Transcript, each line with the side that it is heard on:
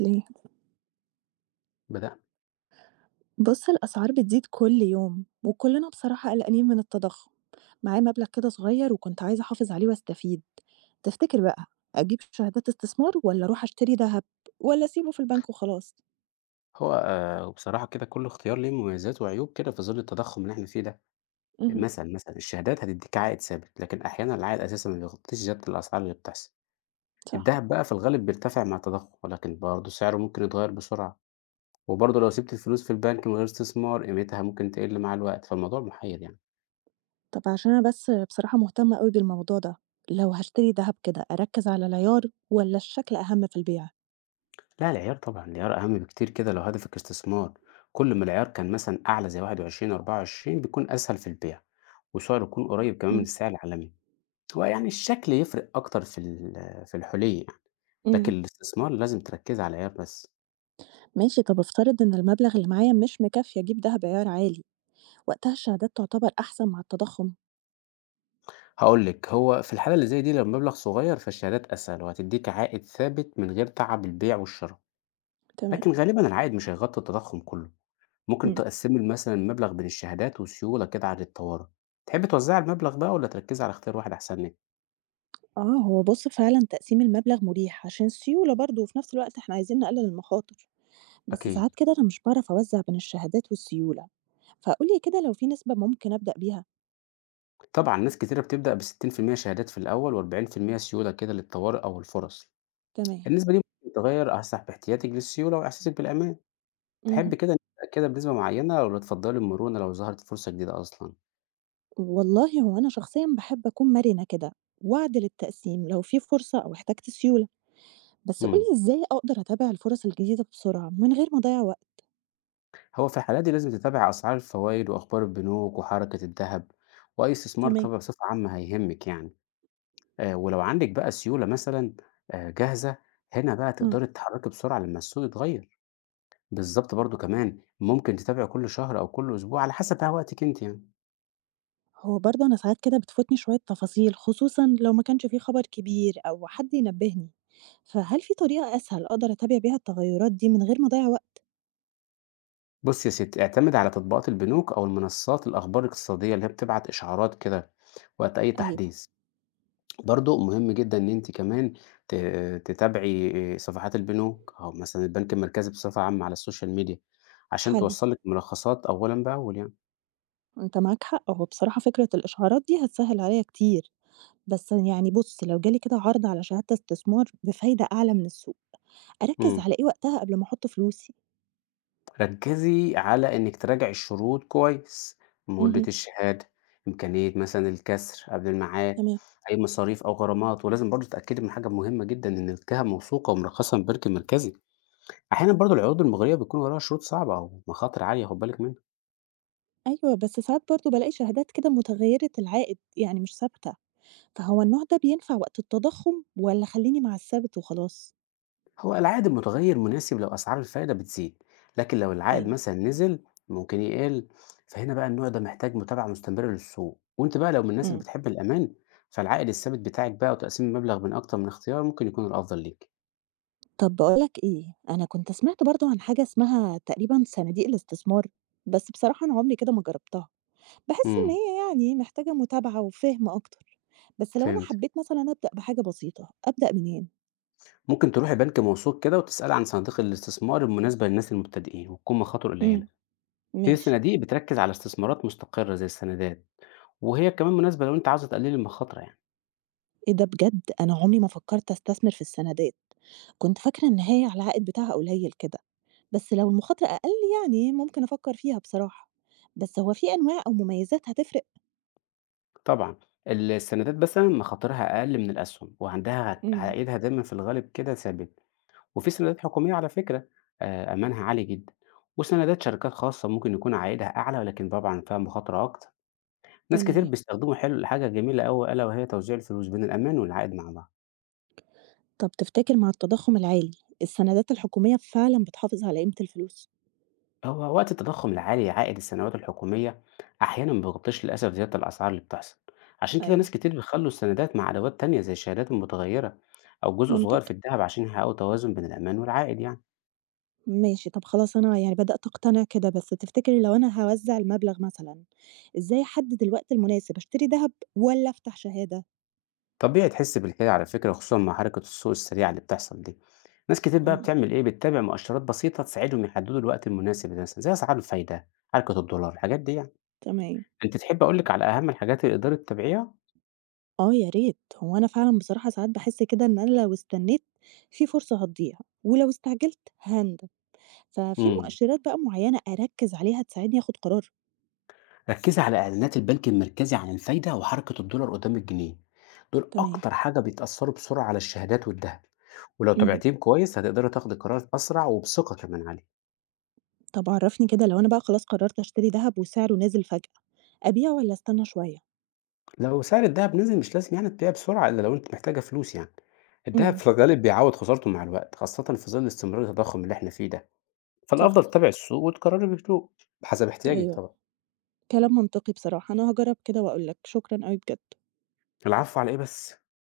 right: ليه؟
left: بدأنا.
right: بُص، الأسعار بتزيد كل يوم، وكلنا بصراحة قلقانين من التضخُّم. معايا مبلغ كده صغير وكنت عايزة أحافظ عليه وأستفيد. تفتكر بقى أجيب شهادات استثمار والّا أروح أشتري دهب والّا أسيبه في البنك وخلاص؟
left: هو بصراحة كده كل اختيار ليه مميزات وعيوب كده في ظل التضخُّم اللي إحنا فيه ده،
right: اهم،
left: مثلًا الشهادات هتدّيك عائد ثابت، لكن أحيانًا العائد أساسًا ما بيغطّيش زيادة الأسعار اللي بتحصل.
right: صح.
left: الدهب بقى في الغالب بيرتفع مع التضخُّم، ولكن برضه سعره ممكن يتغيّر بسرعة، وبرضه لو سِبت الفلوس في البنك من غير استثمار قيمتها ممكن تقِل مع الوقت، فالموضوع محيّر يعني.
right: طب عشان أنا بس بصراحة مهتمة أوي بالموضوع ده، لو هاشتري دهب كده أركّز على العيار والّا الشكل أهم في البيع؟
left: لأ العيار طبعًا، العيار أهَم بكتير كده لو هدفك استثمار، كل ما العيار كان مثلًا أعلى زي 21، 24 بيكون أسهل في البيع، وسعره يكون قريّب كمان من
right: إمم،
left: السعر العالمي. هو يعني الشكل يفرق أكتر في الحُلي يعني، لكن
right: إمم،
left: الاستثمار لازم تركّزي على العيار بس.
right: ماشي. طب افترض إن المبلغ اللي معايا مش مكفّي أجيب دهب عيار عالي، وقتها الشهادات تعتبر أحسن مع التضخُّم؟
left: هاقول لِك، هو في الحالة اللي زي دي لو المبلغ صغير فالشهادات أسهل وهتدّيكِ عائد ثابت من غير تعب البيع والشرا،
right: تمام.
left: لكن غالبًا العائد مش هيغطّي التضخُّم كُلّه. ممكن
right: إمم.
left: تقسّمي مثلًا المبلغ بين الشهادات وسيولة كده عن الطوارئ. تحبّي توزّعي المبلغ بقى والّا تركّزي على اختيار واحد أحسن لِك؟
right: آه، هو بُص فعلًا تقسيم المبلغ مريح عشان السيولة برضه، وفي نفس الوقت إحنا عايزين نقلل المخاطر، بس
left: أكيد.
right: ساعات كده أنا مش باعرف أوزّع بين الشهادات والسيولة، فقُل لي كده لو في نسبة ممكن أبدأ بيها؟
left: طبعًا ناس كتيرة بتبدأ ب60% شهادات في الأول و40% سيولة كده للطوارئ أو الفُرَص.
right: تمام.
left: النسبة دي ممكن تغيّر أصح باحتياطِك للسيولة وإحساسِك بالأمان. تحبّي
right: اهم.
left: كده نتأكدها بنسبة معيّنة والّا تفضّلي المرونة لو ظهرت فرصة جديدة أصلًا؟
right: والله هو أنا شخصيًا باحب أكون مرنة كده، وأعدل التقسيم لو في فرصة أو احتجت سيولة، بس قُل
left: إمم.
right: لي إزاي أقدر أتابع الفرص الجديدة بسرعة من غير ما أضيّع وقت؟
left: هو في الحالات دي لازم تتابعي أسعار الفوايد وأخبار البنوك وحركة الدهب وأي استثمار كده
right: تمام.
left: بصفة عامة هيهمِّك يعني. ولو عندِك بقى سيولة مثلًا جاهزة، هنا بقى
right: مم.
left: تقدري تتحرّكي بسرعة لمّا السوق يتغيّر. بالضبط برضه كمان ممكن تتابعي كل شهر أو كل أسبوع على حسب بقى وقتِك أنتِ يعني.
right: هو برضه أنا ساعات كده بتفوتني شوية تفاصيل خصوصًا لو ما كانش في خبر كبير أو حد ينبهني، فهل في طريقة أسهل أقدر أتابع بيها التغيرات دي من غير ما أضيع وقت؟
left: بص يا ستي اعتمد على تطبيقات البنوك أو المنصات الأخبار الاقتصادية اللي هي بتبعت إشعارات كده وقت أي
right: أيوه،
left: تحديث. برضو مهم جدا إن أنت كمان تتابعي صفحات البنوك أو مثلا البنك المركزي بصفة عامة على السوشيال ميديا عشان
right: حلو،
left: توصلك ملخصات أولا بأول يعني.
right: أنت معاك حق، هو بصراحة فكرة الإشعارات دي هتسهل عليا كتير، بس يعني بُص لو جالي كده عرض على شهادة استثمار بفايدة أعلى من السوق، أركز
left: مم.
right: على إيه وقتها قبل ما أحط فلوسي؟
left: ركزي على إنك تراجعي الشروط كويس، مدة
right: اهم،
left: الشهادة، إمكانية مثلا الكسر قبل الميعاد،
right: تمام،
left: أي مصاريف أو غرامات، ولازم برضو تتأكدي من حاجة مهمة جدا إن الجهة موثوقة ومرخصة من البنك المركزي. أحيانًا برضه العروض المغرية بتكون وراها شروط صعبة أو مخاطر عالية، خُد بالِك منها.
right: أيوه، بس ساعات برضه بالاقي شهادات كده متغيرة العائد يعني مش ثابتة. فهو النوع ده بينفع وقت التضخم والّا خلّيني مع الثابت وخلاص؟
left: هو العائد المتغيّر مناسب لو أسعار الفايدة بتزيد، لكن لو العائد
right: أيوه،
left: مثلًا نزل ممكن يقِل، فهنا بقى النوع ده محتاج متابعة مستمرة للسوق. وأنتِ بقى لو من الناس اللي
right: إمم.
left: بتحب الأمان، فالعائد الثابت بتاعِك بقى وتقسيم المبلغ بين أكتر من اختيار ممكن يكون الأفضل ليكِ.
right: طب باقول لك إيه، أنا كنت سمعت برضه عن حاجة اسمها تقريبًا صناديق الاستثمار، بس بصراحة أنا عمري كده ما جربتها، باحس إن
left: إمم،
right: هي يعني محتاجة متابعة وفهم أكتر، بس لو أنا
left: فهمت.
right: حبيت مثلًا أبدأ بحاجة بسيطة، أبدأ منين؟
left: ممكن تروحي بنك موثوق كده وتسألي عن صناديق الاستثمار المناسبة للناس المبتدئين وتكون مخاطره قليلة.
right: إمم،
left: هي
right: ماشي.
left: الصناديق بتركز على استثمارات مستقرة زي السندات، وهي كمان مناسبة لو انت عاوز تقلل المخاطرة يعني.
right: إيه ده بجد! أنا عمري ما فكرت أستثمر في السندات، كنت فاكرة إن هي على العائد بتاعها قليل كده. بس لو المخاطرة أقل يعني ممكن أفكر فيها بصراحة، بس هو في أنواع أو مميزات هتفرق؟
left: طبعا السندات مثلا مخاطرها أقل من الأسهم وعندها
right: امم،
left: عائدها دايما في الغالب كده ثابت. وفي سندات حكومية على فكرة، آه، أمانها عالي جدا. وسندات شركات خاصة ممكن يكون عائدها أعلى ولكن طبعا فيها مخاطرة أكتر. ناس كتير
right: تمام.
left: بيستخدموا حلو حاجة جميلة أوي ألا وهي توزيع الفلوس بين الأمان والعائد مع بعض.
right: طب تفتكر مع التضخم العالي السندات الحكومية فعلا بتحافظ على قيمة الفلوس؟
left: هو وقت التضخم العالي عائد السندات الحكومية أحيانا ما بيغطيش للأسف زيادة الأسعار اللي بتحصل، عشان كده
right: ايوه،
left: ناس كتير بيخلوا السندات مع أدوات تانية زي الشهادات المتغيرة أو جزء صغير في
right: منطقي،
left: الذهب عشان يحققوا توازن بين الأمان والعائد يعني.
right: ماشي. طب خلاص أنا يعني بدأت أقتنع كده، بس تفتكر لو أنا هوزع المبلغ مثلا إزاي أحدد الوقت المناسب أشتري ذهب ولا أفتح شهادة؟
left: طبيعي تحس بالكده على فكرة خصوصا مع حركة السوق السريعة اللي بتحصل دي. ناس كتير بقى
right: امم،
left: بتعمل إيه، بتتابع مؤشرات بسيطة تساعدهم يحددوا الوقت المناسب مثلا زي أسعار الفايدة، حركة الدولار، الحاجات دي يعني.
right: تمام.
left: أنت تحب أقولك على أهم الحاجات اللي تقدر تتابعيها؟
right: اه يا ريت، هو انا فعلا بصراحة ساعات بحس كده ان انا لو استنيت في فرصة هتضيع، ولو استعجلت هندم، ففي
left: امم.
right: مؤشرات بقى معينة أركّز عليها تساعدني آخُد قرار؟
left: ركزي على إعلانات البنك المركزي عن الفايدة وحركة الدولار قدام الجنيه، دول
right: تمام.
left: أكتر حاجة بيتأثروا بسرعة على الشهادات والذهب. ولو
right: اهم.
left: تابعتيهم كويس هتقدري تاخدي قرار أسرع وبثقة كمان عليه.
right: طب عرّفني كده لو أنا بقى خلاص قررت أشتري دهب وسعره نزل فجأة، أبيعه والّا أستنى شوية؟
left: لو سعر الذهب نزل مش لازم يعني تبيع بسرعة إلا لو أنت محتاجة فلوس يعني. الذهب
right: إمم،
left: في الغالب بيعوض خسارته مع الوقت خاصة في ظل استمرار التضخم اللي احنا فيه ده، فالأفضل
right: صح،
left: تتابع السوق وتقرري بهدوء حسب احتياجك
right: أيوه،
left: طبعا.
right: كلام منطقي بصراحة، أنا هاجرّب كده وأقول لك، شكرًا أوي بجد.
left: العفو على إيه بس.